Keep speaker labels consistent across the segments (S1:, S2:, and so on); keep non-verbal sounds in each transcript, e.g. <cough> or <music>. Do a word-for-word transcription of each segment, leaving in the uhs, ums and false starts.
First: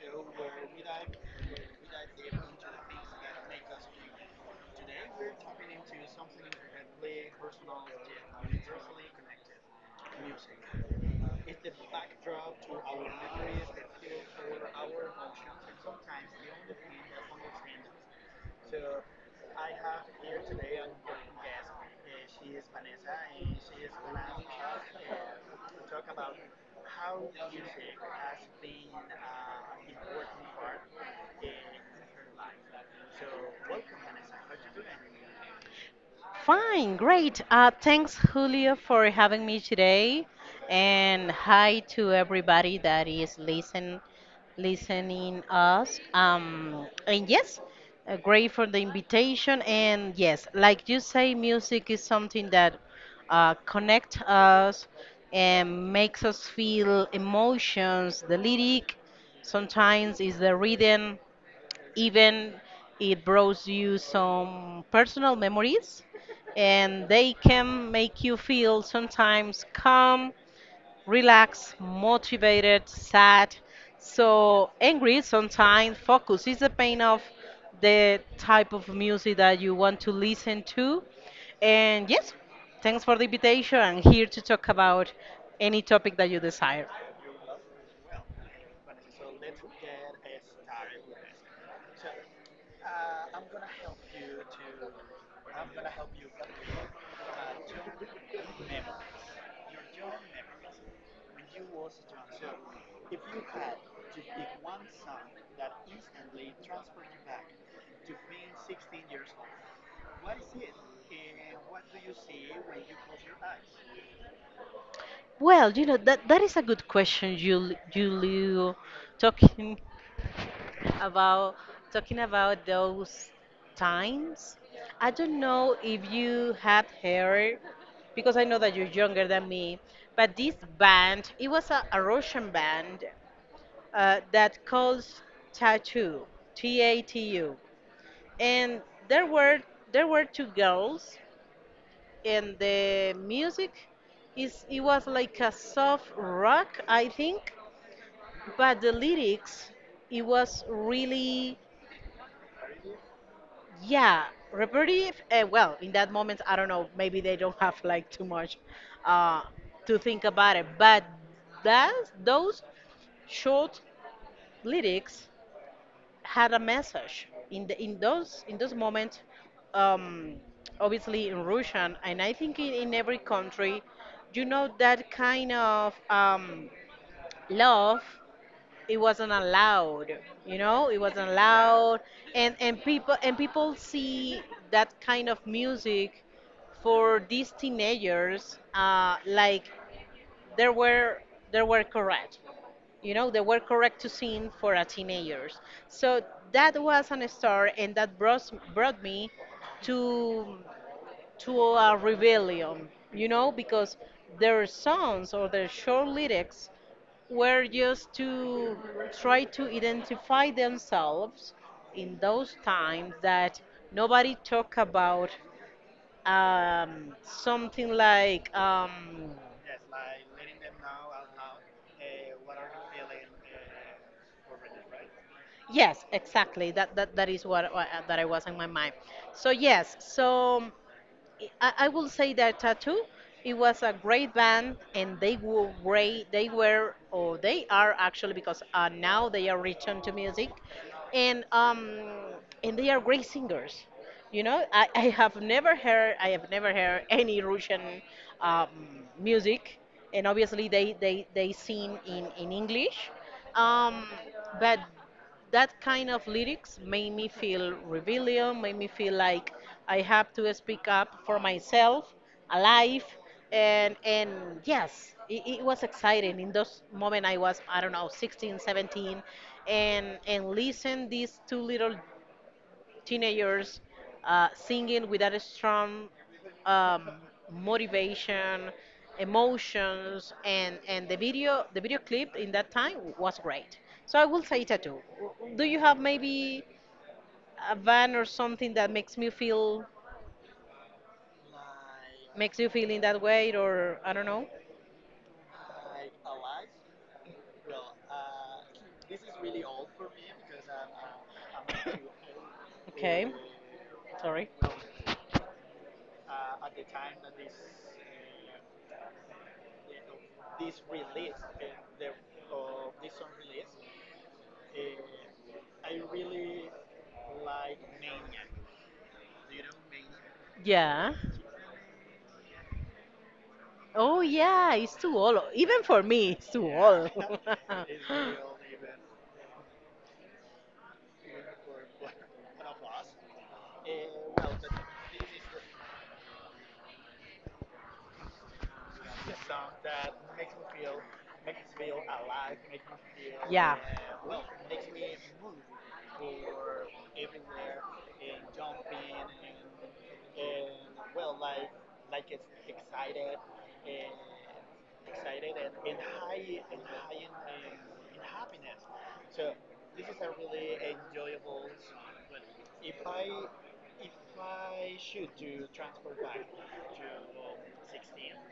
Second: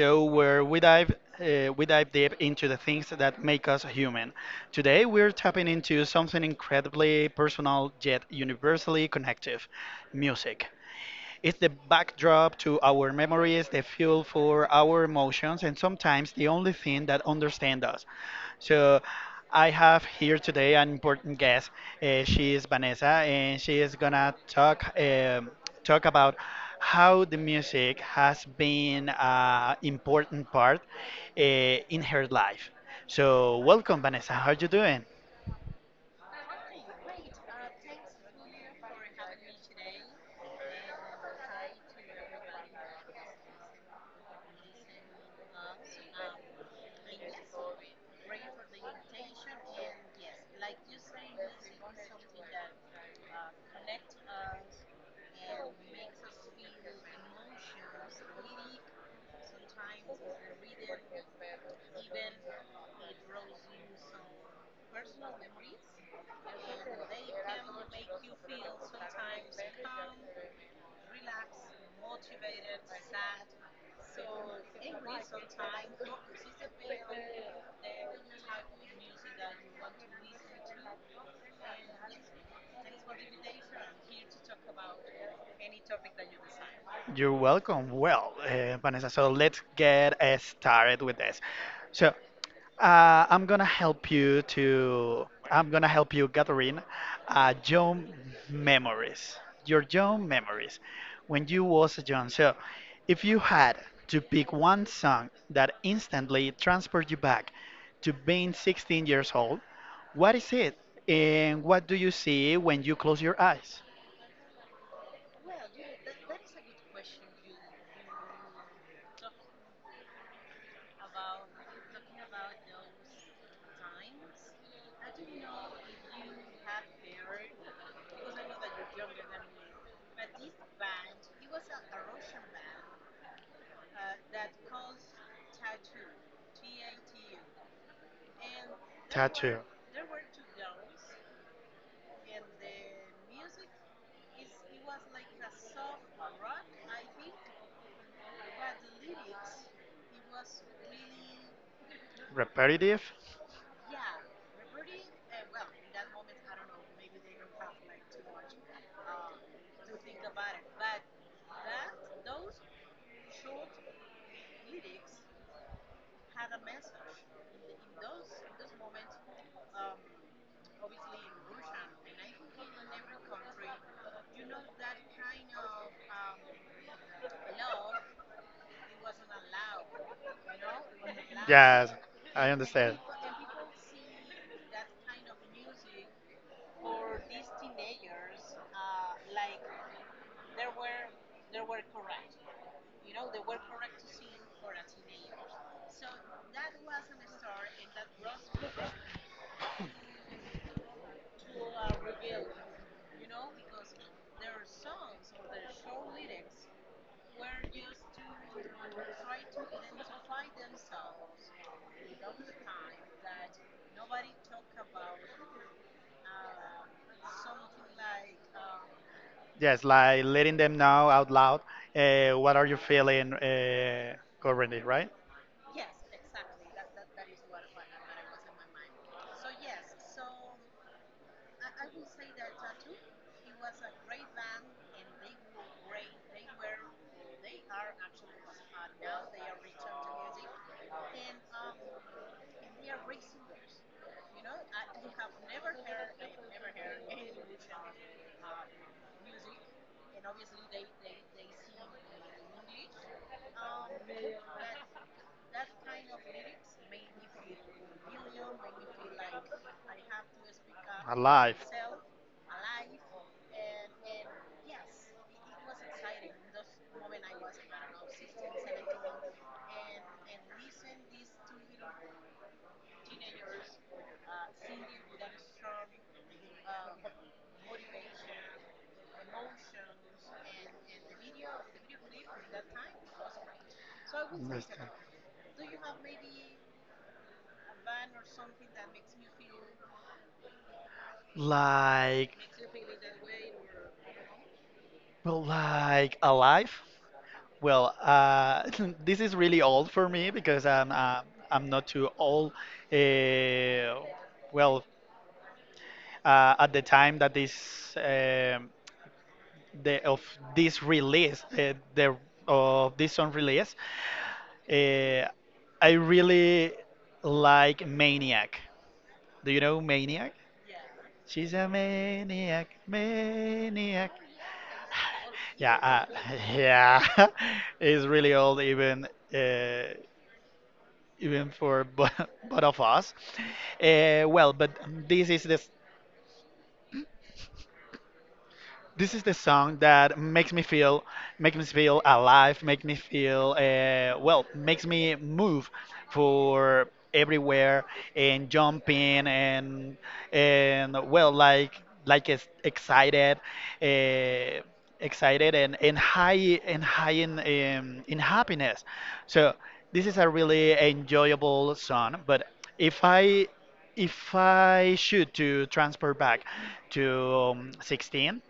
S1: show where we dive uh, we dive deep into the things that make us human. Today we're tapping into something incredibly personal yet universally connective, music. It's the backdrop to our memories, the fuel for our emotions, and sometimes the only thing that understands us. So I have here today an important guest. Uh, she is Vanessa, and she is gonna talk um talk about how the music has been an important part uh, in her life. So welcome, Vanessa. How are you doing?
S2: Fine, great. Uh, thanks, Julio, for having me today, and hi to everybody that is listen, listening us. Um, and yes, uh, great for the invitation. And yes, like you say, music is something that uh, connects us and makes us feel emotions. The lyric sometimes is the rhythm, even it brings you some personal memories, and they can make you feel sometimes calm, relaxed, motivated, sad, so angry sometimes. Focus is the pain of the type of music that you want to listen to. And yes, thanks for the invitation. I'm here to talk about any topic that you desire.
S1: You're welcome. Well, uh, Vanessa, so let's get uh, started with this. So, uh, I'm gonna help you to, I'm gonna help you gathering uh, young memories, your young memories when you was a young. So, if you had to pick one song that instantly transports you back to being sixteen years old, what is it? And what do you see when you close your eyes?
S2: Well, you know that that is a good question, Jul- Julio. Talking about Talking about those times. I don't know if you have heard, because I know that you're younger than me, but this band, it was a, a Russian band uh, that calls Tattoo, T A T U. And there were
S1: Tattoo.
S2: there were two girls and the music is it was like a soft rock, I think, but the lyrics it was really.
S1: Repetitive?
S2: Yeah, repetitive. Uh, well, in that moment, I don't know. Maybe they don't have like too much uh, to think about it. But that those short lyrics had a message in the in those in those moments. Um, Obviously in Russian, and I think in, in every country, you know that kind of um, love it wasn't allowed, you know, it wasn't
S1: Yes,
S2: allowed,
S1: I
S2: and and
S1: understand.
S2: people and people see that kind of music for these teenagers, uh, like they were they were correct, you know, they were correct to sing for a teenagers. So that was an start, and that brought, brought me to to a rebellion, you know, because their songs or their short lyrics were just to try to identify themselves in those times that nobody talk about um, something like um,
S1: Yes, like letting them know out loud uh, what are you feeling uh, currently, right?
S2: yes, exactly that, that that is what, what that I was in my mind. So yes, so I, I will say that Tattoo, it was a great band, and they were great. They were, or they are actually, because uh, now they are returned to music, and um, and they are great singers. You know, I, I have never heard, I have never heard any Russian um, music, and obviously they they they sing in in English, um, but that kind of lyrics made me feel rebellion, made me feel like I have to speak up for
S1: Alive.
S2: myself, alive, and and yes, it, it was exciting. In those moment, I was I don't know sixteen, seventeen, and and listen these two little teenagers uh, singing with that strong um, motivation, emotions, and and the video the video clip in that time was great. So I will say
S1: Understand.
S2: tattoo. Do you have maybe a van or something that makes me feel
S1: Like,
S2: makes you feel in that way, or I don't know?
S1: well, like alive? Well, uh, <laughs> this is really old for me because I'm uh, I'm not too old.
S2: Okay,
S1: Uh,
S2: sorry.
S1: well, uh, at the time that this um the of this release, uh, the of this song release, uh, I really like Maniac. Do you know Maniac?
S2: Yeah.
S1: She's a maniac, maniac.
S2: Oh yeah,
S1: <sighs>
S2: it's too old.
S1: Yeah,
S2: Even for
S1: uh,
S2: me, it's
S1: <laughs>
S2: too old.
S1: yeah, <laughs> it's really old even. Uh, even for <laughs> bo- both of us. Uh, well, but this is the s- this is the song that makes me feel, makes me feel
S2: <laughs>
S1: alive, makes me feel,
S2: Yeah.
S1: uh, well, makes me move for everywhere and jumping and and well, like like it's excited, uh, excited and and high and high in um, in happiness. So this is a really enjoyable song. But if I if I should to transfer back to um, sixteen,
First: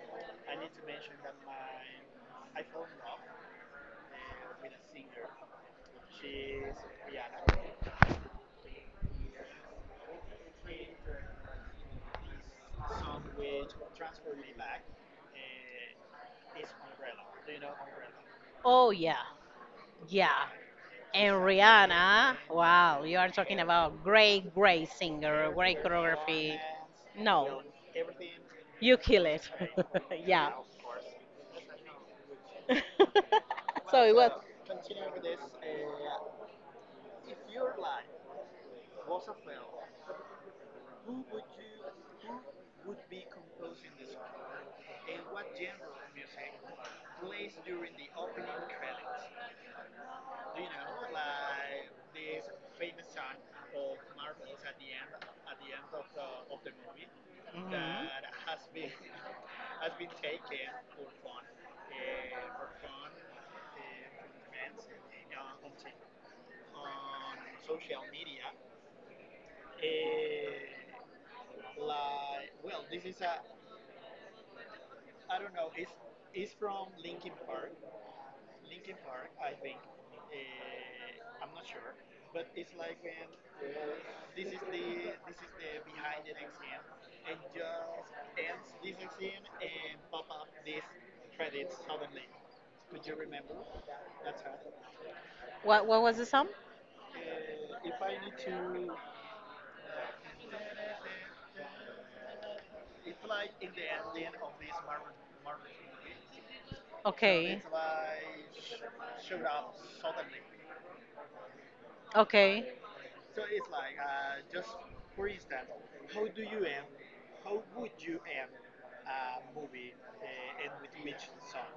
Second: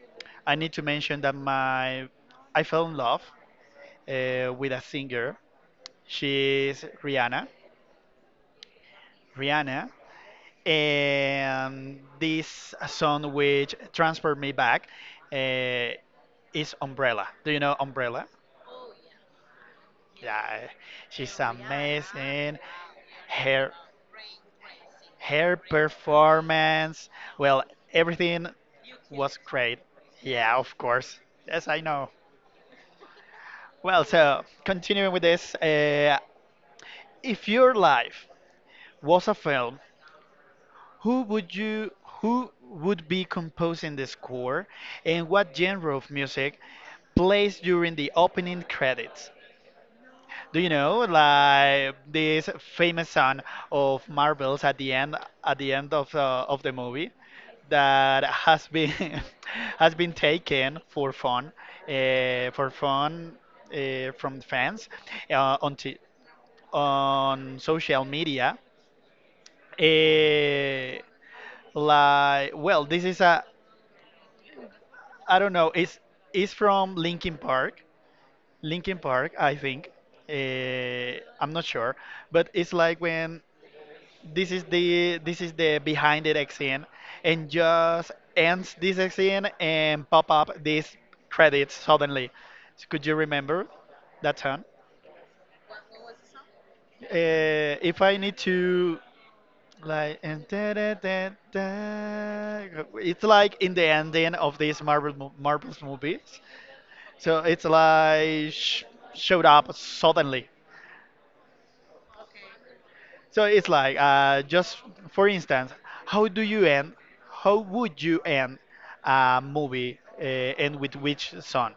S1: I need to mention that my I fell in love uh, with a singer. She's Rihanna. Rihanna, and this song which transferred me back uh, is Umbrella. Do you know Umbrella?
S2: Oh yeah. Yeah.
S1: Yeah,
S2: And
S1: she's
S2: Rihanna,
S1: amazing.
S2: wow, you are talking
S1: Her
S2: about great, great singer,
S1: her
S2: great choreography.
S1: performance,
S2: No,
S1: well, everything
S2: you kill
S1: was
S2: it.
S1: great.
S2: <laughs> yeah.
S1: Yeah, of course. Yes, I know.
S2: <laughs> So
S1: Well,
S2: it was.
S1: so continuing with this, uh, if your life was a film, who would you who would be composing the score, and what genre of music plays during the opening credits? Do you know like this famous song of Marvels at the end at the end of uh, of the movie
S2: Mhm.
S1: that has been <laughs> has been taken for fun uh, for fun uh, from fans uh, on t- on social media. Eh, like, well, this is a, I don't know, it's, it's from Linkin Park. Linkin Park, I think. Eh, I'm not sure, but it's like when this is the this is the behind the scene and just ends this scene and pop up these credits suddenly. Could you remember that song?
S2: What what was the sum?
S1: Uh, if I need to Like and da, da, da, da. It's like in the ending of these Marvel mo- Marvel's movies, so
S2: Okay.
S1: it's like sh showed up suddenly.
S2: Okay.
S1: So it's like uh, just for instance, how do you end? How would you end a movie uh, and with which song?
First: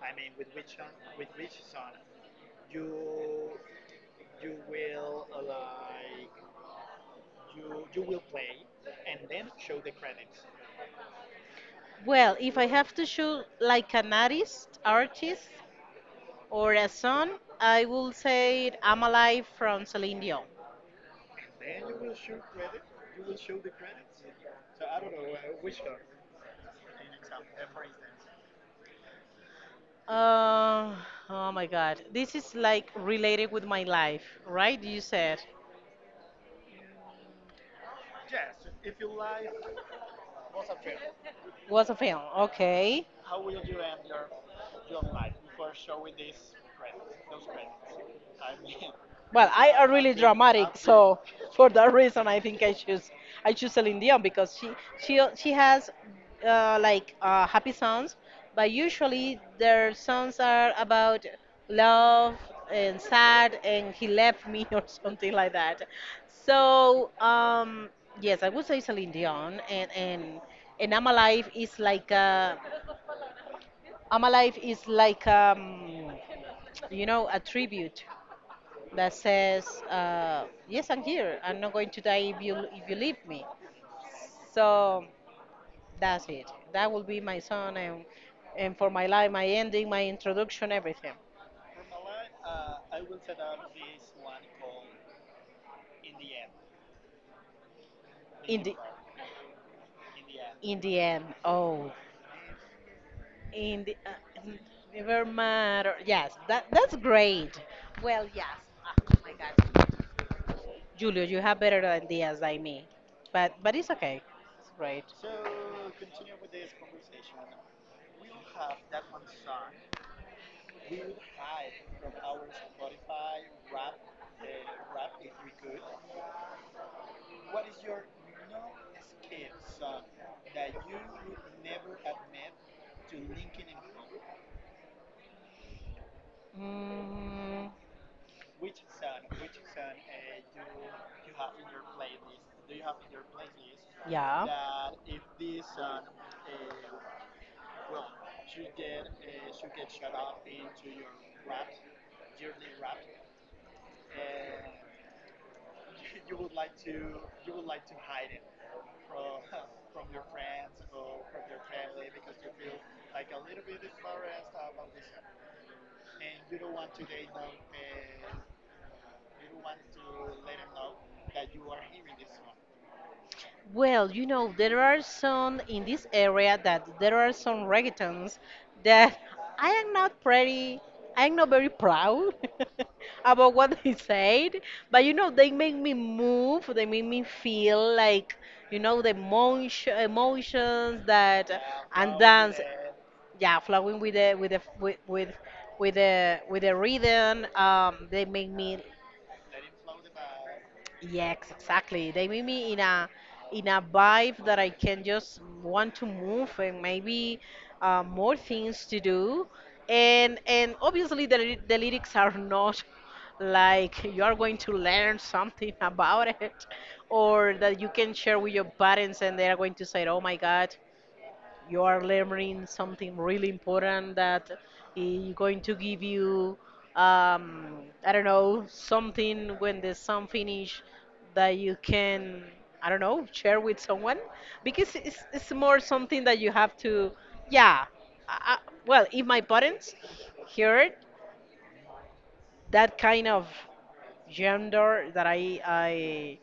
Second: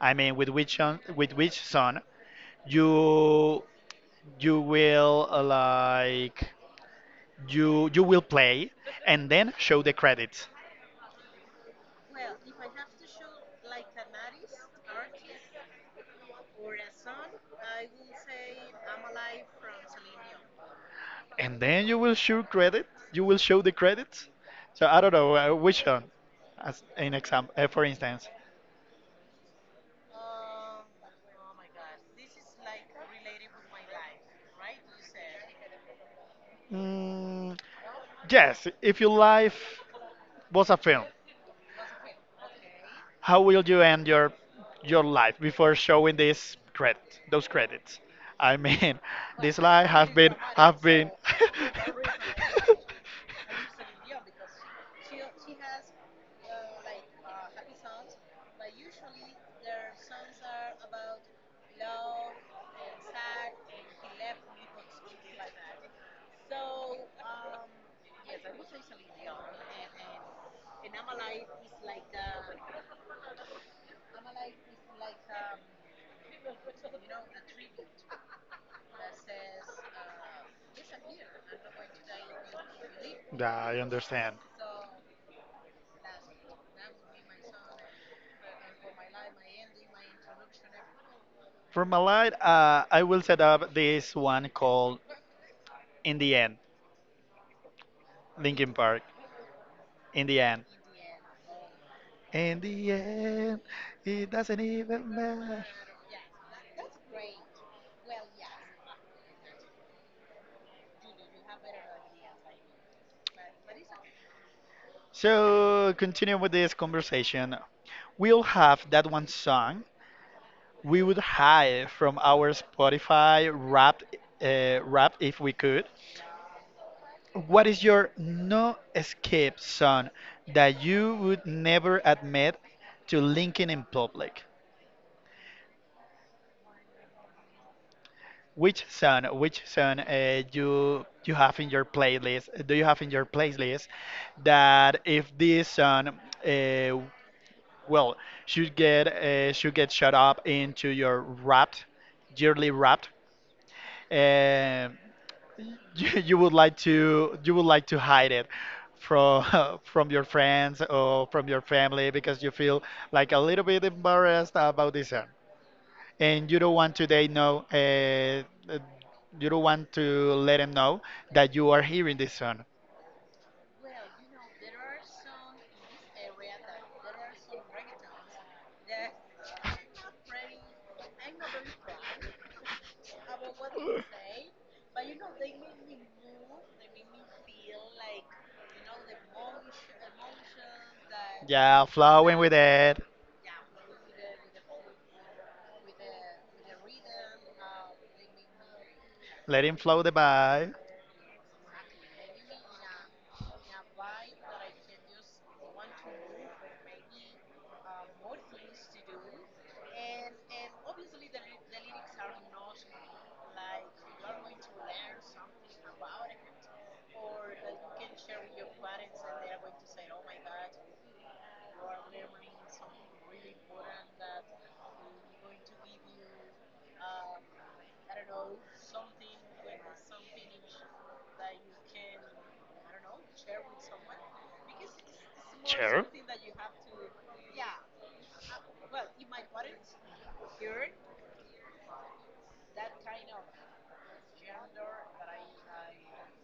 S1: I mean, with which song, with which song you you will uh, like you you will play and then show the credits.
S2: Well, if I have to shoot like an artist, artist or a song, I will say I'm Alive from Celine Dion.
S1: And then you will show credit. You will show the credits. So I don't know uh, which one, as an example, uh, for instance.
S2: Uh, oh my God. This is like related with my life, right? You said
S1: Mm, yes, if your life was a film,
S2: was a film. Okay.
S1: how will you end your your life before showing this credit, those credits? I mean, <laughs>
S2: Well,
S1: this
S2: I
S1: life
S2: are really
S1: have been
S2: dramatic,
S1: have been.
S2: so for that reason, I think I choose I choose Celine Dion because she she she has uh, like uh, happy songs, but
S1: <laughs> <laughs>
S2: usually their songs are about love and sad and he left me <laughs> or something like that. So um, yes, I would say Celine Dion, and and and I'm Alive is like a I'm Alive is
S1: <laughs>
S2: like um, you know, a tribute that says, uh, "Yes, I'm here. I'm not going to die if you if you leave me."
S1: Yeah, I understand.
S2: So that's it. That will be my son, and and for my life, my ending, my introduction, everything.
S1: From my life, uh, I will set up this one called In the End,
S2: In
S1: Linkin
S2: the
S1: Park. In the End.
S2: in the end, oh,
S1: In the End,
S2: in the uh,
S1: it
S2: n-
S1: doesn't even
S2: never
S1: matter.
S2: matter. Yes, that that's great. Well, yes. Ah, oh my God, Julio, you have better ideas than me, but but it's okay. It's great.
S1: So, continuing with this conversation, we'll have that one song we would hide from our Spotify rap, uh, rap if we could. What is your no escape song that you would never admit to linking in public?
S2: Mm.
S1: Which song, which song uh, you you have in your playlist? Do you have in your playlist that if this song uh, well, should get uh, should get shut up into your wrapped yearly wrapped. Uh, <laughs> you, you would like to you would like to hide it from <laughs> from your friends or from your family because you feel like a little bit embarrassed about this one, and you don't want to they know. Uh, uh, you don't want to let them know that you are hearing this one.
S2: Well, you know, there are some in this area that there are some reggaetons that I am not pretty, I am not very proud <laughs> about what they said, but you know, they make me move, they make me feel like, you know, the emotion, emotions that
S1: Yeah,
S2: and
S1: flowing with
S2: dance,
S1: it.
S2: yeah, flowing with the with the with with with the with the rhythm. Um, they make me.
S1: Let him flow the vibe.
S2: Yes, exactly. They make me in a in a vibe that I can just want to move and maybe uh, more things to do. And and obviously the ly- the lyrics are not <laughs> like you are going to learn something <laughs> about it, or that you can share with your parents and they are going to say, "Oh my God, you are learning something really important that is going to give you, um, I don't know, something when the exam finish that you can, I don't know, share with someone because it's, it's more
S1: Sure.
S2: something that you have to, yeah. I, I, well, if my parents heard that kind of genre that I I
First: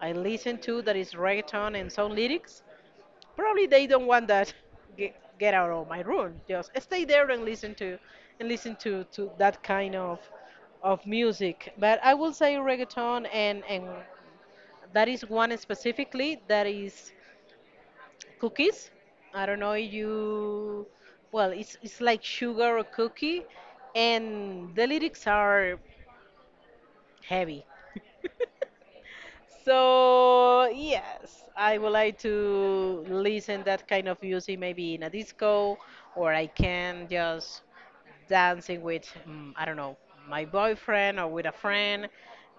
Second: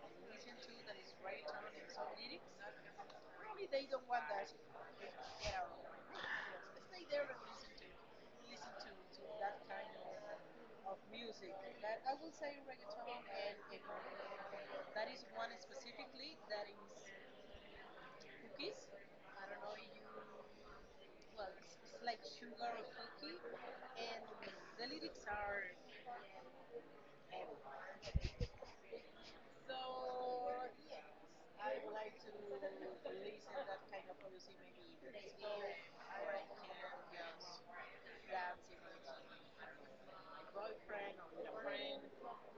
S2: I listen to, that is reggaeton and soul lyrics, probably they don't want that. Get, get out of my room. Just stay there and listen to, and listen to, to that kind of, of music. But I will say reggaeton, and and that is one specifically that is cookies. I don't know if you. Well, it's it's like sugar or cookie, and the lyrics are heavy. So yes, I would like to listen that kind of music maybe in a disco, or I can just dancing with mm, I don't know, my boyfriend or with a friend,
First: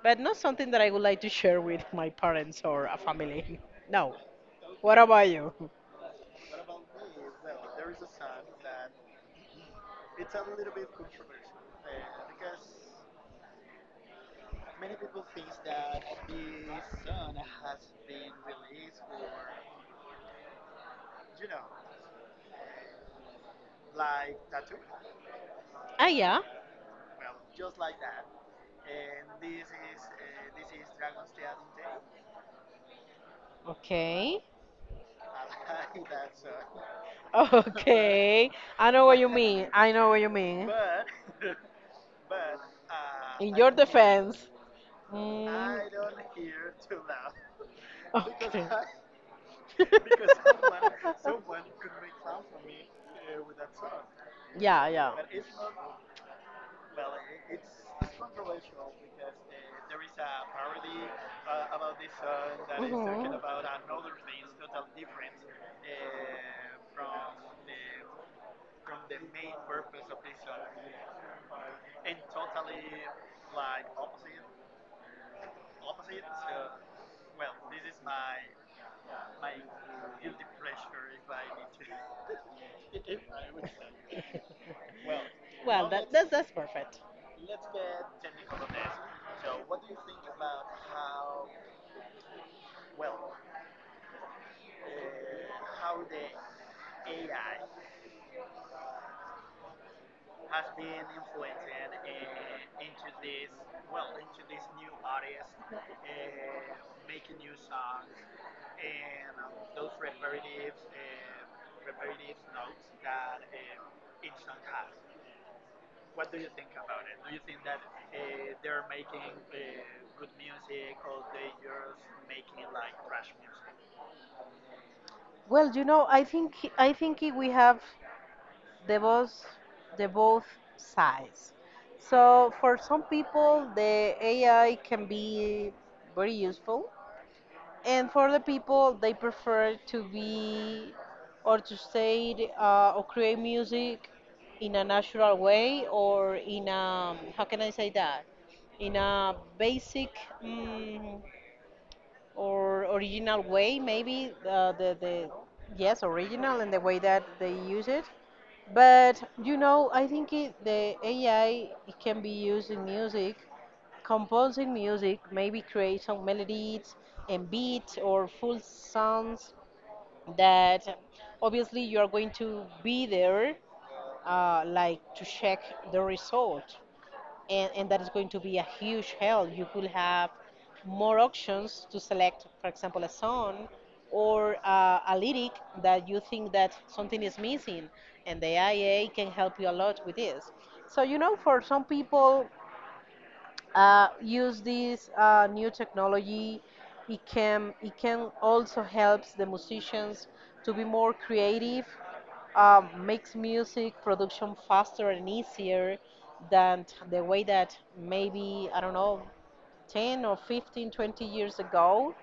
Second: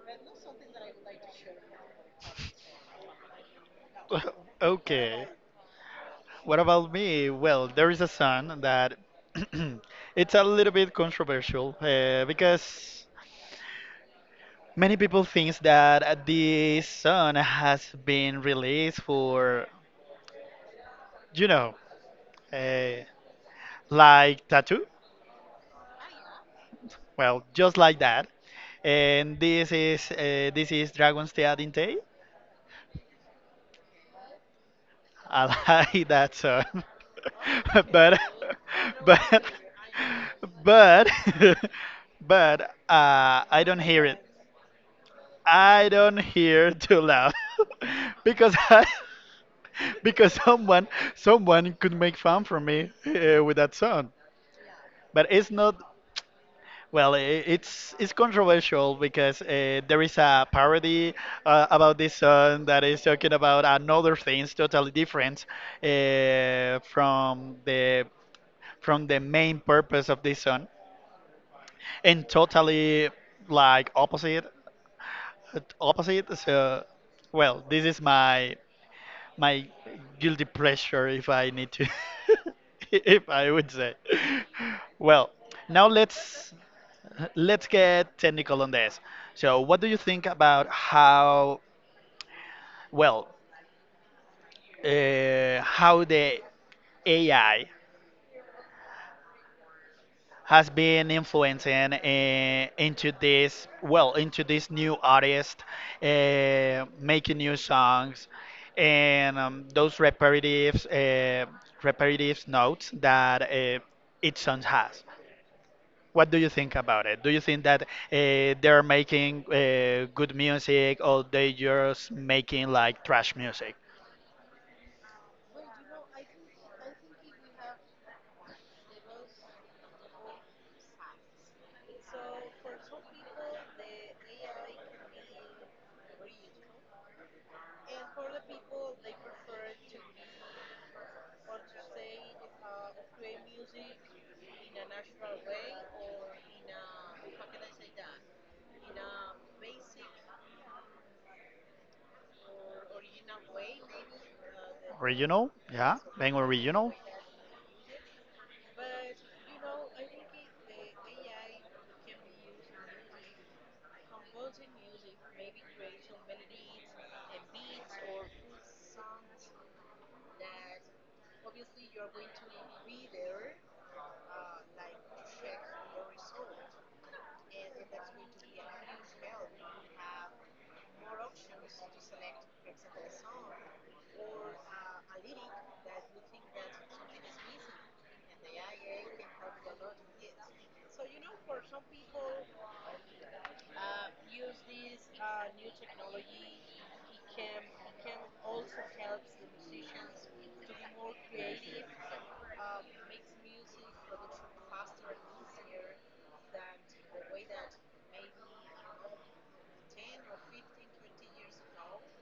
S2: but not something that I would like to share with my parents or a family. <laughs> No.
S1: <laughs>
S2: What
S1: Okay.
S2: about you?
S1: What about me? Well, there is a song that <clears throat> it's a little bit controversial uh, because many people think that this song has been released for, you know, uh, like tattoo.
S2: Ah yeah.
S1: Well, just like that. And this is uh, this is Dragon's Teatinte. Day.
S2: Okay.
S1: I like that song,
S2: <laughs>
S1: <laughs> but
S2: Okay. I know what you
S1: but
S2: mean. I know what you mean.
S1: but <laughs> but uh,
S2: In
S1: I
S2: your
S1: don't hear it.
S2: defense.
S1: I don't
S2: Mm,
S1: hear too loud <laughs> because
S2: okay.
S1: I,
S2: <laughs> <laughs>
S1: <laughs>
S2: because
S1: because someone someone could make fun from me uh, with that song.
S2: <laughs> yeah, yeah.
S1: But it's not. Well, i- it's it's controversial because uh, there is a parody uh, about this song that is
S2: Mhm.
S1: talking about another things totally different uh, from the from the main purpose of this song, and totally like opposite opposite. So, well, this is my my guilty pleasure if I need to, <laughs> if I would say.
S2: <laughs>
S1: Well, now
S2: Let that's
S1: let's
S2: perfect.
S1: let's get technical on this. So, what do you think about how, well, uh, how the A I has been influencing uh, into this, well, into this new artist, uh, making new songs, and um, those repetitive, uh, repetitive notes that uh, each song has. What do you think about it? Do you think that uh, they're making uh, good music or they just making like trash music?
S2: Well, you know, I think I think i- we have the both the both sides. So for some people the A I can be very useful, and for the people they prefer to be or to say, uh, or create music in a natural way or in a how can I say that in a basic mm or original way, maybe uh, the the
S1: Original, yeah,
S2: yes
S1: being
S2: original and the
S1: original.
S2: way that they use it. But you know, I think it, the A I it can be used in music, composing music, maybe create some melodies and beats or full sounds that obviously you are going to be there, uh, like to check the result, and, and that is going to be a huge help. You could have more options to select, for example, a song or uh, a lyric that you think that something is missing, and the I A can help you a lot with this. So you know, for some people, uh, use this uh, new technology. It can it can also helps the musicians to be more creative, um, makes music production faster and easier than t- the way that maybe, I don't know, ten or fifteen, twenty years ago.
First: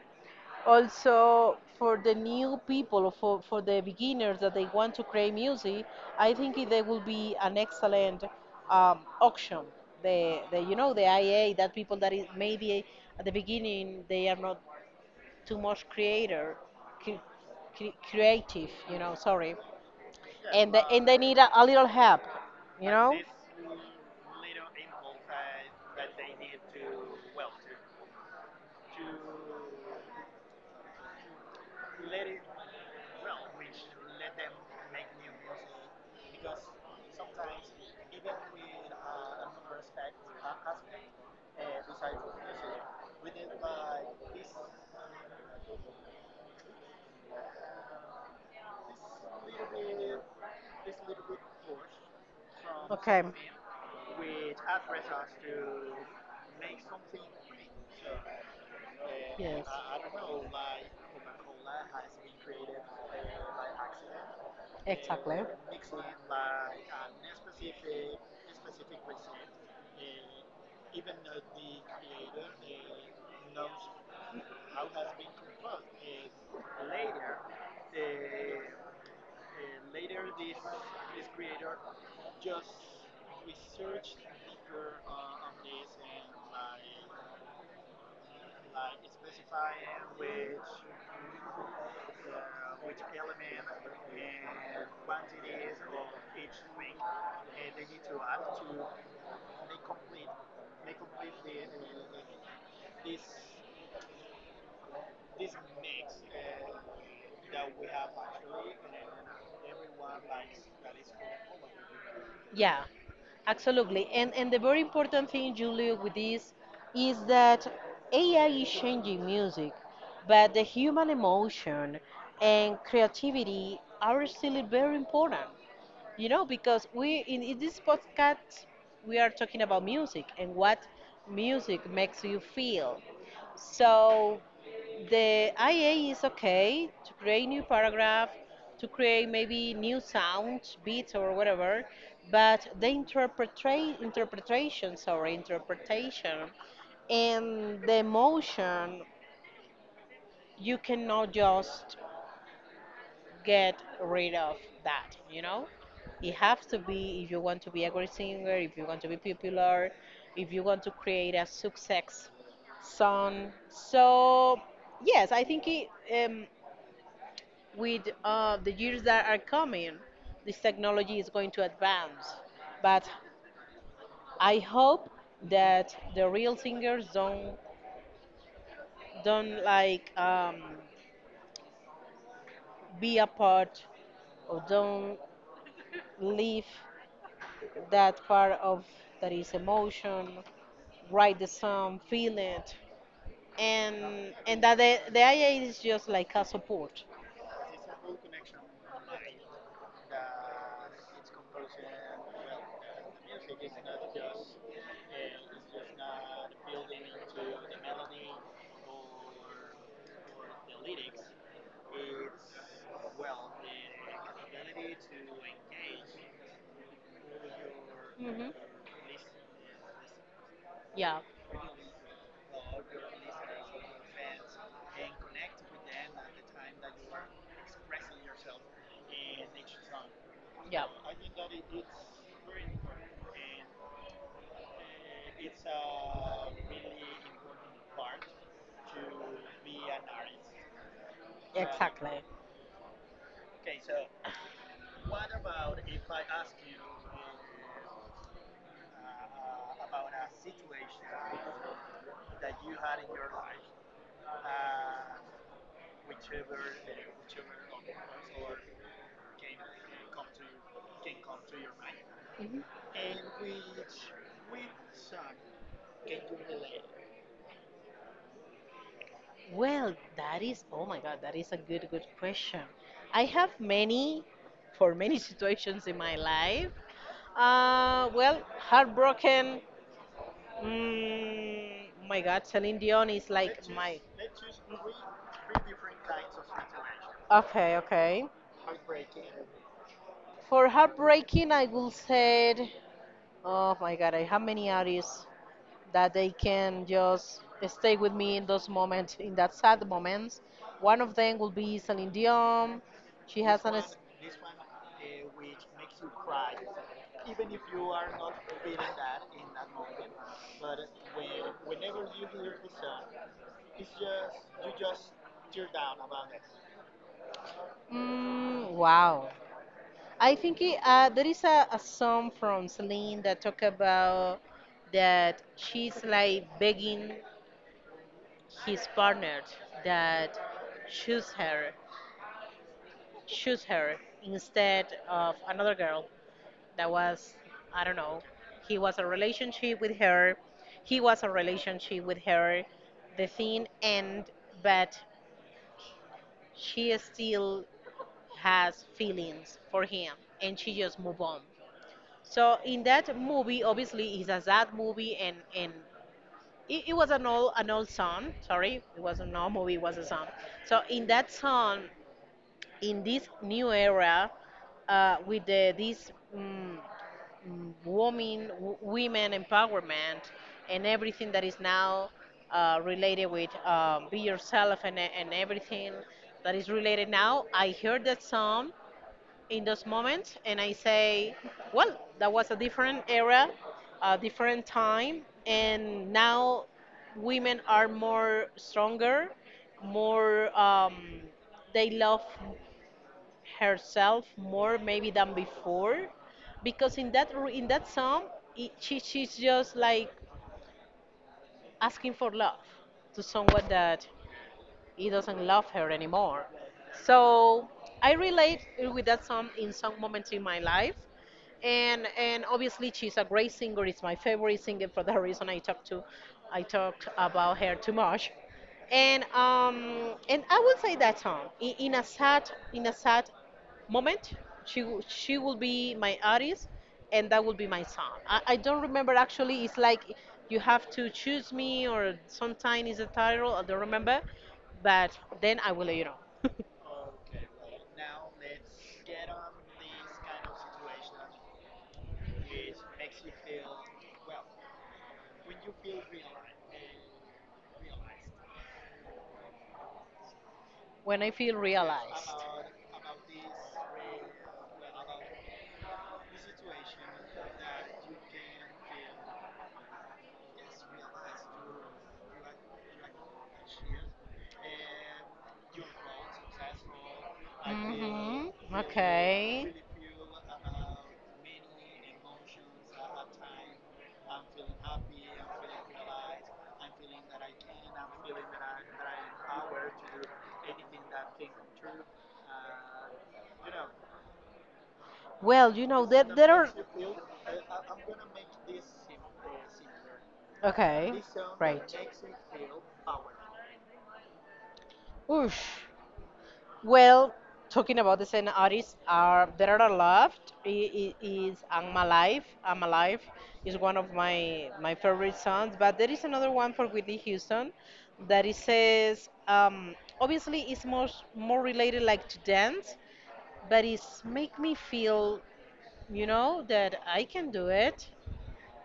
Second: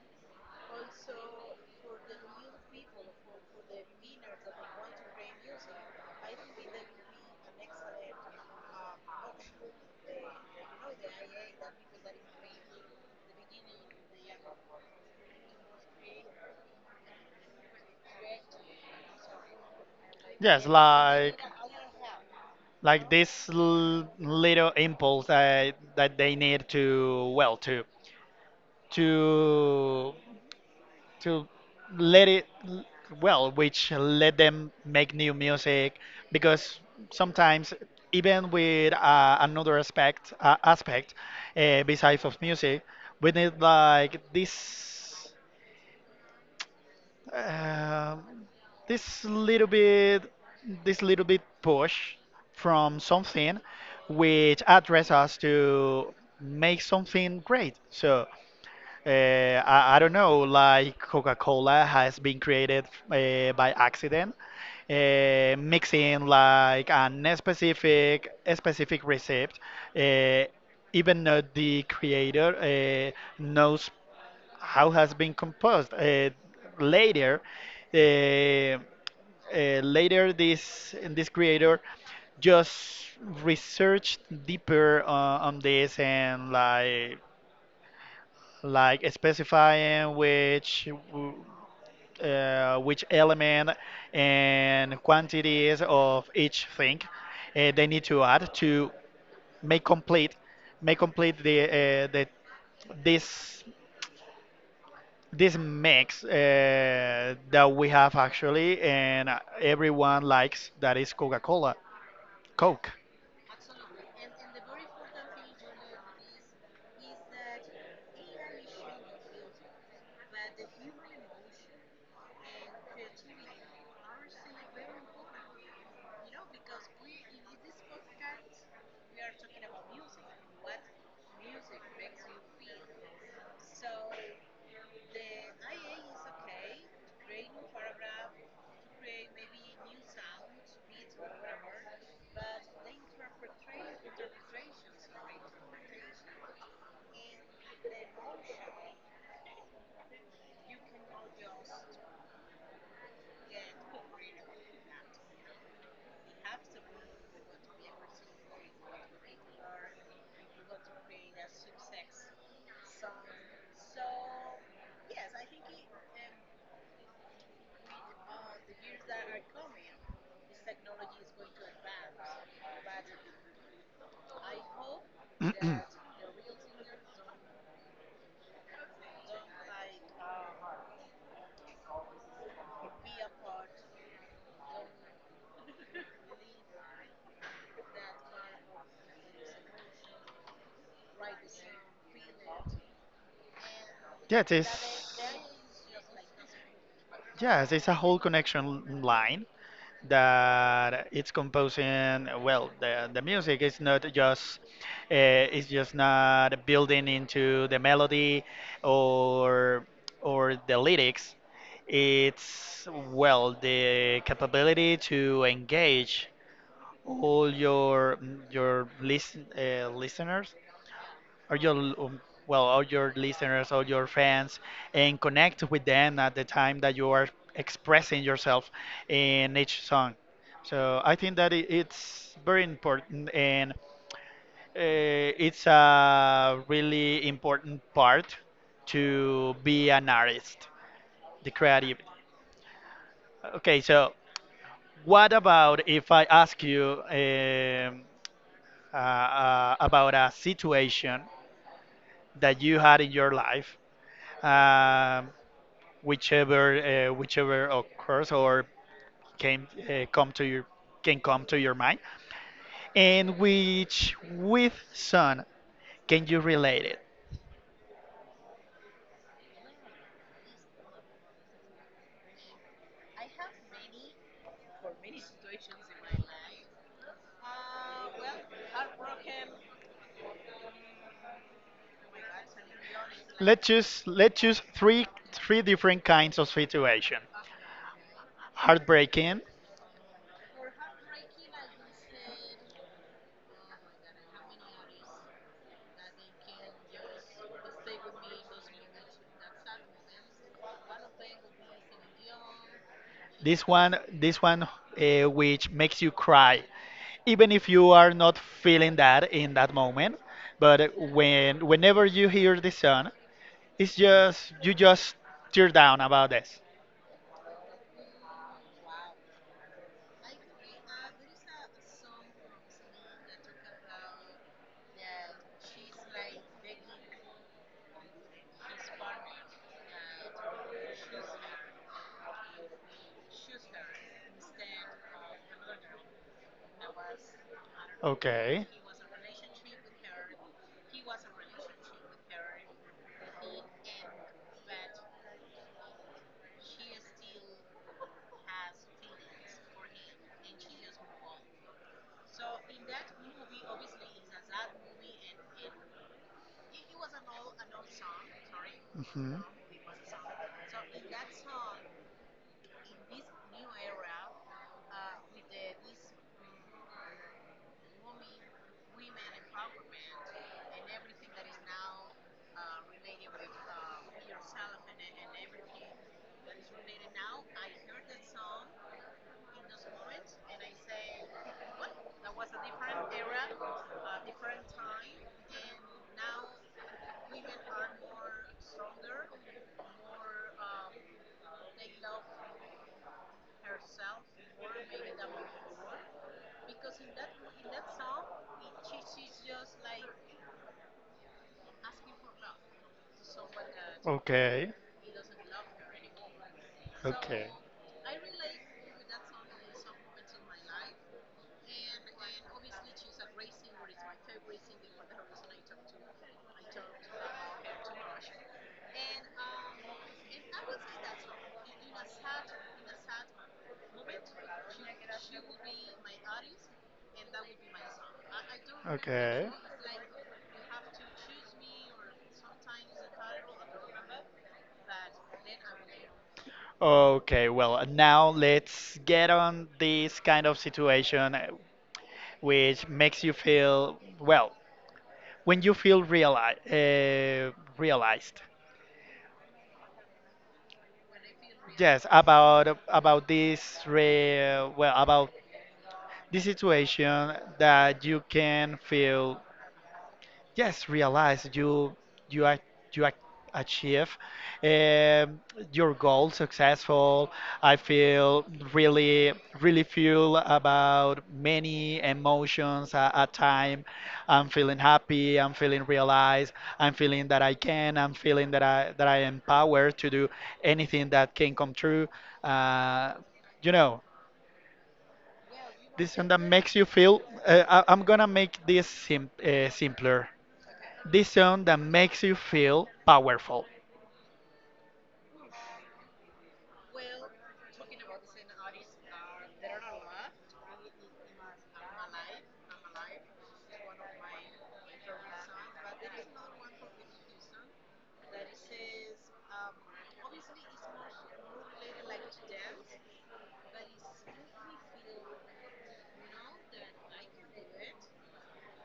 S2: Also, for the new people, or for, for the beginners that they want to create music, I think it- they will be an excellent um, auction. The, the, you know, the I A, that people that is maybe at the beginning they are not too much creator, cre- cre- creative, you know, sorry,
S1: Yes,
S2: and they, and they need
S1: like
S2: a, a little help, you
S1: like
S2: know?
S1: this l- little impulse that that they need to well to to to let it well which let them make new music because sometimes even with uh, another aspect uh, aspect uh, besides of music we need like this um this little bit this little bit push from
S2: Okay.
S1: something which address us to make something great so uh,
S2: Yes.
S1: I, I don't know, like Coca-Cola has been created uh, by accident,
S2: Exactly.
S1: uh, mixing like an specific a specific recipe. Uh, even though the creator uh, knows how has been composed. Uh, later, uh, uh, later this this creator just researched deeper uh, on this and like like specifying which w- uh, which element and quantities of each thing uh, they need to add to make complete make complete the uh, the this this mix uh, that we have actually and everyone likes that is Coca-Cola
S2: Yeah,
S1: Coke.
S2: absolutely. And and the very important thing, Julio, with this is that A I is changing music, but the human emotion and creativity are still very important. You know, because we in, in this podcast we are talking about music and what music makes you feel. So the I A is okay to create new paragraph, to create maybe new sounds, beats or whatever, but the interpreta- interpretation, sorry, interpretation and the emotion you cannot just get rid of that, you know? It has to be if you want to be a great singer, if you want to be popular, if you want to create a success song. So, yes, I think it, um, with uh, the years that are coming, this technology is going to advance. But I hope
S1: <clears throat> Yeah,
S2: that the real singers don't don't like um, be a part or don't leave that part of that is emotion, write the song, feel it, and
S1: it
S2: and
S1: is
S2: that the, the I A is just like a support.
S1: yes, it's a whole connection line that it's composing. Well, the, the music is not just uh, it's just not building into the melody or or the lyrics. It's well the capability to engage all your
S2: Hmm
S1: your listen, uh, listeners
S2: Yeah,
S1: or your um, well all your listeners all your fans and connect with them at the time that you are expressing yourself in each song
S2: yeah,
S1: so I think that it, it's very important and uh, it's a really important part to be an artist the creativity.
S2: exactly.
S1: Okay so what about if I ask you um, uh, uh, about a situation that you had in your life um, whichever uh, whichever occurs or came uh, come to your can come to your mind,
S2: Mhm.
S1: and which with sun can you relate it?
S2: Well, that is, oh my God, that is a good, good question. I have many, for many <laughs> situations in my life. Uh, well, heartbroken. Mm, my God, Celine Dion is
S1: Let's
S2: like my.
S1: choose let's choose three three different kinds of situation.
S2: Okay, okay.
S1: Heartbreaking.
S2: For heartbreaking, I will say, oh my God, I have many artists that they can just stay with me in those moments, in that sad moments. One of them will be Celine Dion. She has
S1: This
S2: an. Es-
S1: one this one uh, which makes you cry, even if you are not feeling that in that moment. But when whenever you hear the sun, it's just you just tear down about this.
S2: Mm, wow. I think it, uh, there is a, a song from Celine that talk about that she's like begging his partner that choose her, choose her instead of another girl that was, I don't know,
S1: Okay.
S2: he was a relationship with her, he was a relationship with her, the thing end, but she still has feelings for him and she just move on. So in that movie, obviously, it's a sad movie, and and it, it was an old an old song. Sorry, it was an
S1: Mhm.
S2: old movie. It was a song. So in that song, in this new era uh, with the, this mm, mm, woman w- women empowerment and everything that is now uh, related with um, be yourself and, and everything that is related now I heard that song in those moments and I say, well, that was a different era, a different time, and now women are more stronger, more um, they love herself more maybe than before, because in that r- in that song it, she, she's just like asking for love to someone that
S1: Okay.
S2: he doesn't love her anymore. So I relate with that song in some moments in my life, and and obviously she's a great singer. It's my
S1: Okay.
S2: favorite singer. For that reason I talk to, I talked about her too much. And um and I would say that song I- in a sad, in a sad moment, she w- she will be my artist and that will be my song. I, I don't remember
S1: Okay.
S2: actually. It's like, you have to choose me or sometimes. It's a title I don't remember, but then I will let you know.
S1: Okay, well, now let's get on this kind of situation uh, which makes you feel, well, when you feel reali uh, realized.
S2: <laughs> When I feel
S1: Yes,
S2: realized.
S1: about about this re well about this situation that you can feel yes realize you you ac- you ac- achieve um, your goal successful I feel really
S2: Okay.
S1: really feel about many emotions at, at time I'm feeling happy I'm feeling realized i'm feeling that i can I'm feeling that i that I am empowered to do anything that can come true uh, you know
S2: Well, you know,
S1: this
S2: there,
S1: one that
S2: there are.
S1: makes you feel uh, I, I'm gonna make this sim- uh, simpler the
S2: Okay.
S1: song that
S2: Right.
S1: makes you feel powerful.
S2: Oosh. Well, talking about the same artists, are there are a lot. It is "I'm Alive." "I'm Alive" is one of my my favorite songs, but there is another one for Whitney Houston that it says, um, obviously it's more, more related like to dance, but it's make me feel, you know, that I can do it.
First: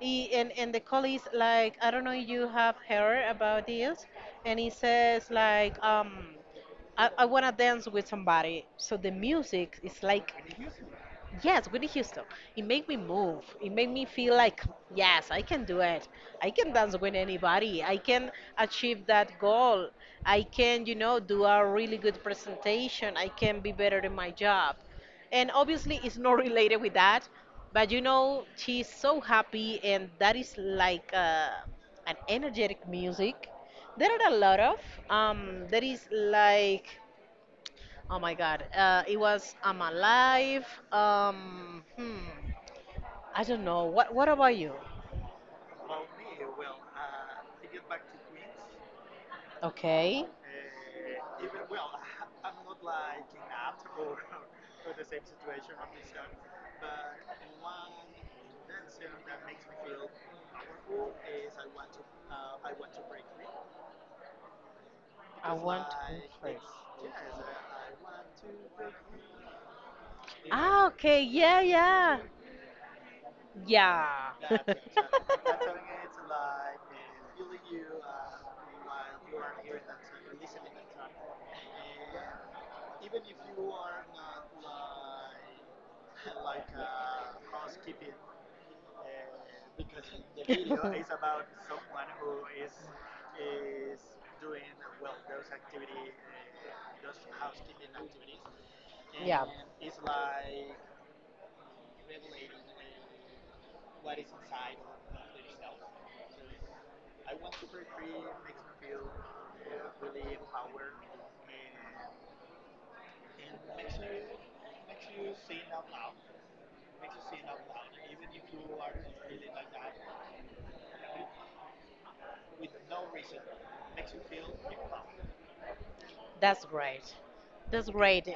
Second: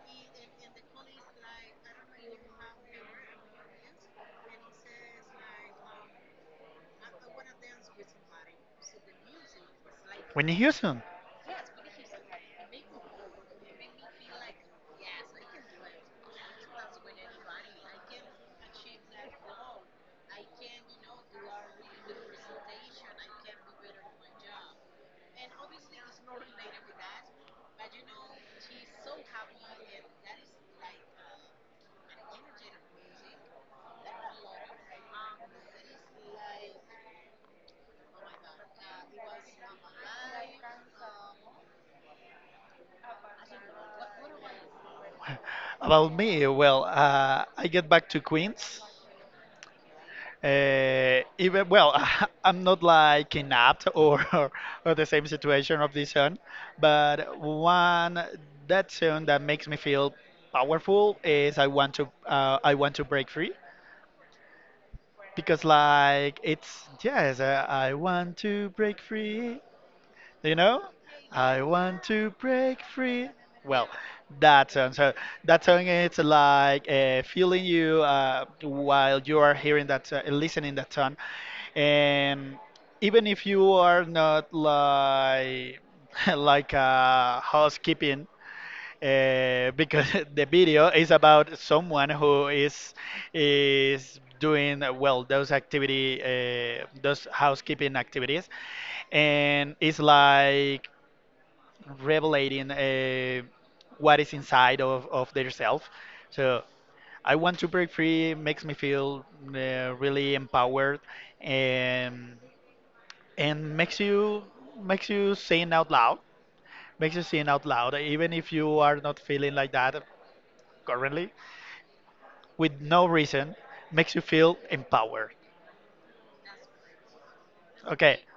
S2: I- and and the call is like, I don't know if you have heard about this, and it says like um I, I wanna dance with somebody. So the music is like.
S1: Whitney Houston.
S2: Yes, Whitney Houston. It made me move. It made me feel like, yes, I can do it. I can dance with anybody. I can achieve that goal. I can, you know, do a really good presentation. I can be better in my job. And obviously, it's not <laughs> related with that. But, you know, she's so happy, and that is like uh, an energetic music. There are a lot of. Um, there is like, oh my God. Uh, it was I'm alive. Um, hmm. I don't know. What What about you?
S1: About me, well, uh, I get back to Queens.
S2: Okay.
S1: Uh, even well, <laughs> I'm not like kidnapped or <laughs> or the same situation of this song, but one that song that makes me feel powerful is I want to uh, I want to break free
S2: I
S1: because
S2: want to
S1: like
S2: first.
S1: it's yes uh, I want to break free. You know?
S2: Ah, okay.
S1: I
S2: Yeah,
S1: want
S2: yeah.
S1: to break free. Well,
S2: Yeah.
S1: that song. So that song it's like uh, feeling you uh, while you are hearing that, uh, listening that song, and even if you are not like <laughs> like uh, housekeeping uh, because <laughs> the video is about someone who is is doing uh, well those activity uh, those
S2: <laughs> <laughs>
S1: housekeeping activities
S2: Yeah,
S1: and it's like revelating uh, what is inside of, of their self so I want to break free makes me feel uh, really empowered and and makes you makes you sing out loud makes you sing out loud even if you are not feeling like that currently with no reason makes you feel empowered.
S2: that's great. That's
S1: Okay,
S2: great.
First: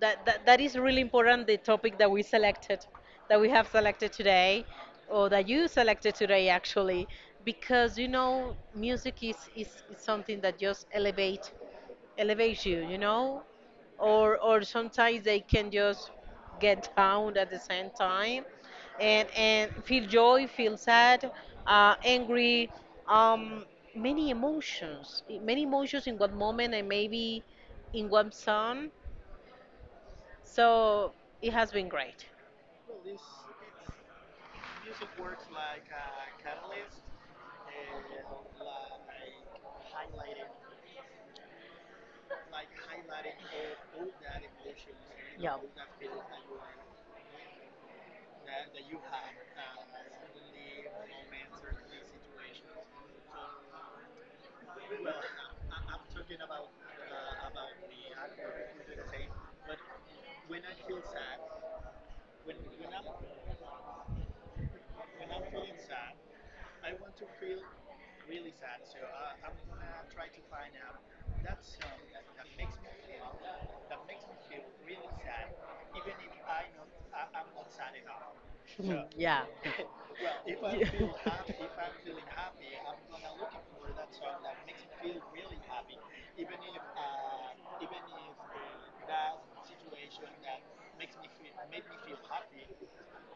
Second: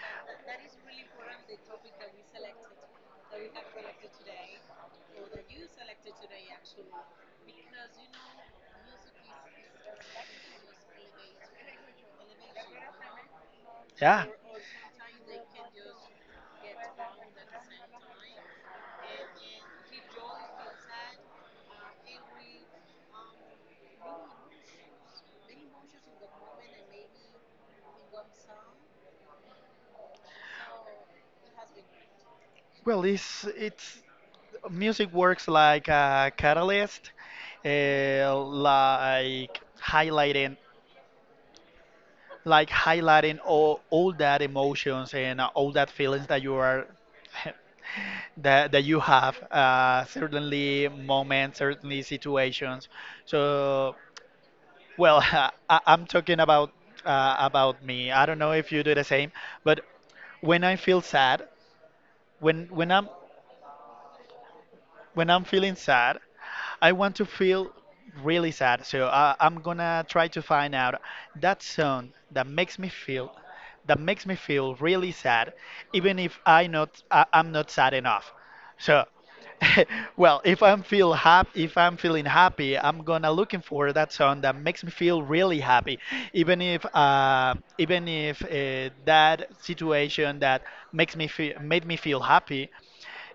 S2: That, that, that is really important, the topic that we selected, that we have selected today, or that you selected today actually, because you know, music is, is, is something that just elevate, elevates you, you know?
S1: yeah.
S2: or or sometimes they can just get down at the same time and and feel joy, feel sad, uh, angry, um many emotions, many emotions in one moment and maybe in one song. So it has been great.
S1: Well, it's it's music works like a catalyst, uh, like highlighting like highlighting all all that emotions and uh,
S2: Yeah.
S1: all that feelings that you are <laughs> that that you have uh, certainly moments certainly situations so well <laughs> I, I'm talking about uh, about me I don't know if you do the same but when i feel sad when when i'm when I'm feeling sad, I want to feel really sad. So I, I'm gonna try to find out that song that makes me feel that makes me feel really sad, even if I not I, I'm not sad enough. So,
S2: <laughs> <laughs> Yeah.
S1: <laughs> well, if I'm
S2: Yeah.
S1: feel happy, if I'm
S2: <laughs>
S1: feeling happy, I'm gonna looking for that song that makes me feel really happy, even if uh, even if uh, that situation that makes me feel made me feel happy.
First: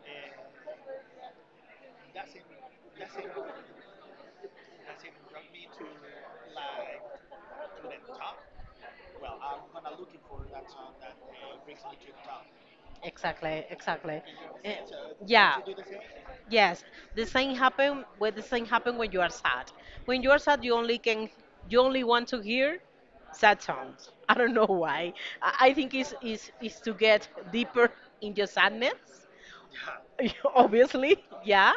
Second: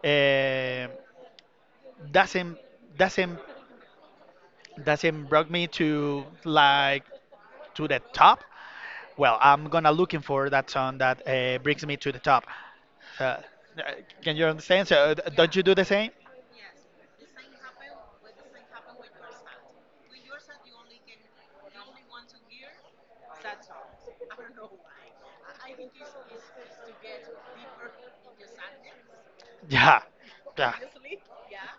S1: Uh, doesn't doesn't doesn't brought me to like to the top well I'm gonna looking for that song that uh, brings me to the top uh, uh,
S2: Exactly, exactly.
S1: can you
S2: Eh,
S1: understand so uh, d- don't
S2: yeah.
S1: you do the same?
S2: Yes, the same happen when the same happen when you are sad. When you are sad, you only can, you only want to hear sad songs. I don't know why. I, I think it's, it's, it's to get deeper in your sadness.
S1: <laughs> Yeah,
S2: <laughs>
S1: yeah,
S2: Obviously, yeah.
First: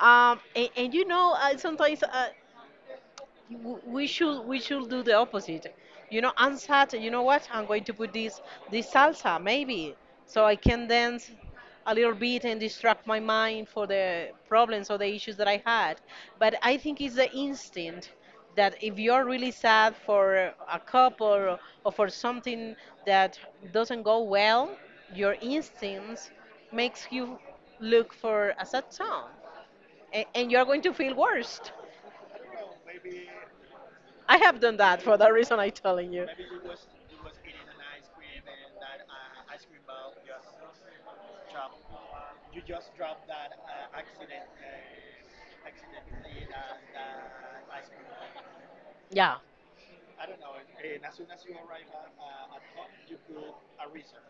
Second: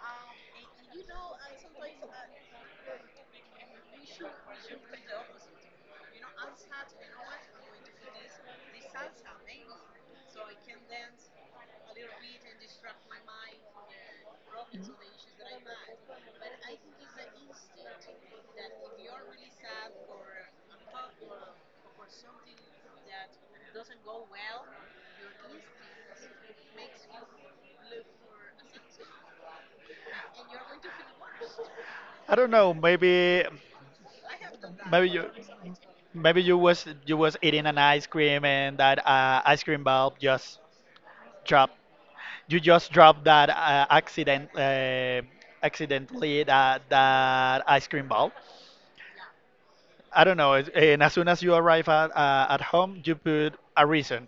S2: Um, and, and you know, uh, sometimes uh, w- we should we should do the opposite, you know, ansat, you know what? I'm going to put this, this salsa maybe, so I can dance a little bit and distract my mind for the problems or the issues that I had. But I think it's the instinct that if you're really sad for a couple, or, or for something that doesn't go well, your instincts makes you look for a sad song, and, and you're going to feel worse.
S1: I don't know maybe
S2: I have done that
S1: maybe
S2: for
S1: you
S2: the reason I'm telling you.
S1: maybe you was you was eating an ice cream and that uh, ice cream bulb just dropped you just dropped that uh, accident uh, accidentally that that ice cream ball.
S2: Yeah.
S1: I don't know. It's- And as soon as you arrive at uh, at home, you put a reason.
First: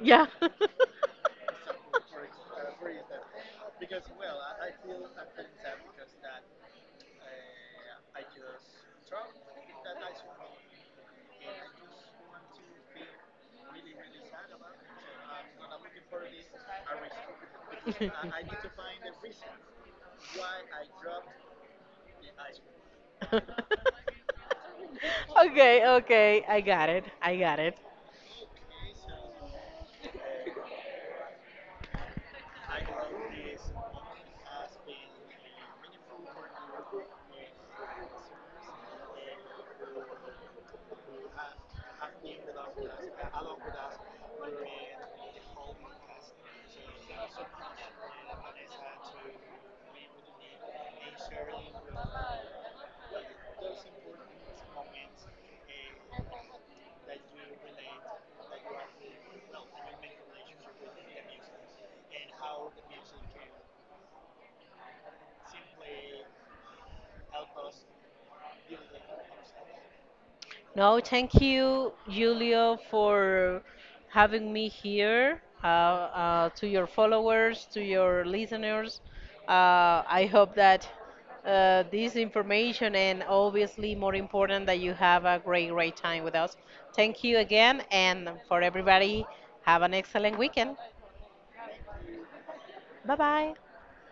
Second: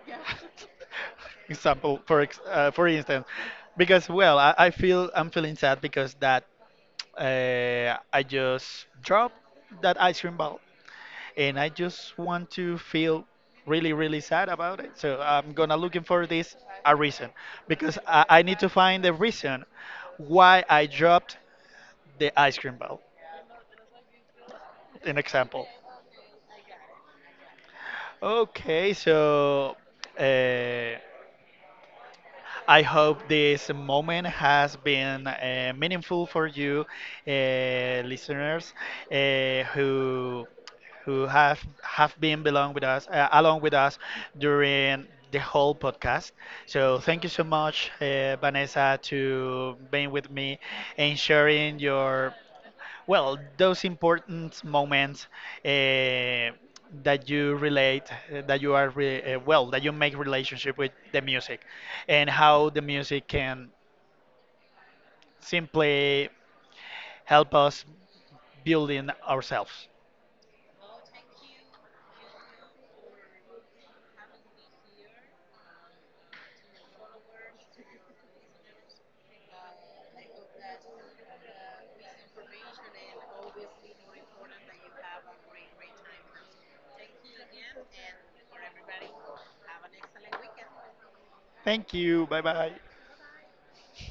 S2: Yeah. <laughs>
S1: <laughs> Example for ex- uh, for instance, because well, I, I feel I'm feeling sad because that uh, I just dropped that ice cream ball and I just want to feel really, really sad about it. So I'm gonna looking for this a reason because I, I
S2: <laughs>
S1: need to find the reason why I dropped the ice cream bell. An example.
S2: Okay, okay. I got it. I got it.
S1: Okay, so uh, I hope this moment has been uh, meaningful for you, uh, listeners, uh, who who have have been belong with us uh, along with us during the whole podcast. So thank you so much, uh, Vanessa, to being with me and sharing your well, those important moments eh, that you relate, eh, that you are re uh, well, that you make relationship with the music, and how the music can simply help us building ourselves.
S2: No, thank you, Julio, for having me here. Uh, uh, to your followers, to your listeners, uh, I hope that uh, this information, and obviously more important, that you have a great, great time with us. Thank you again, and for everybody, have an excellent weekend.
S1: Thank you. Bye bye.
S2: Bye bye.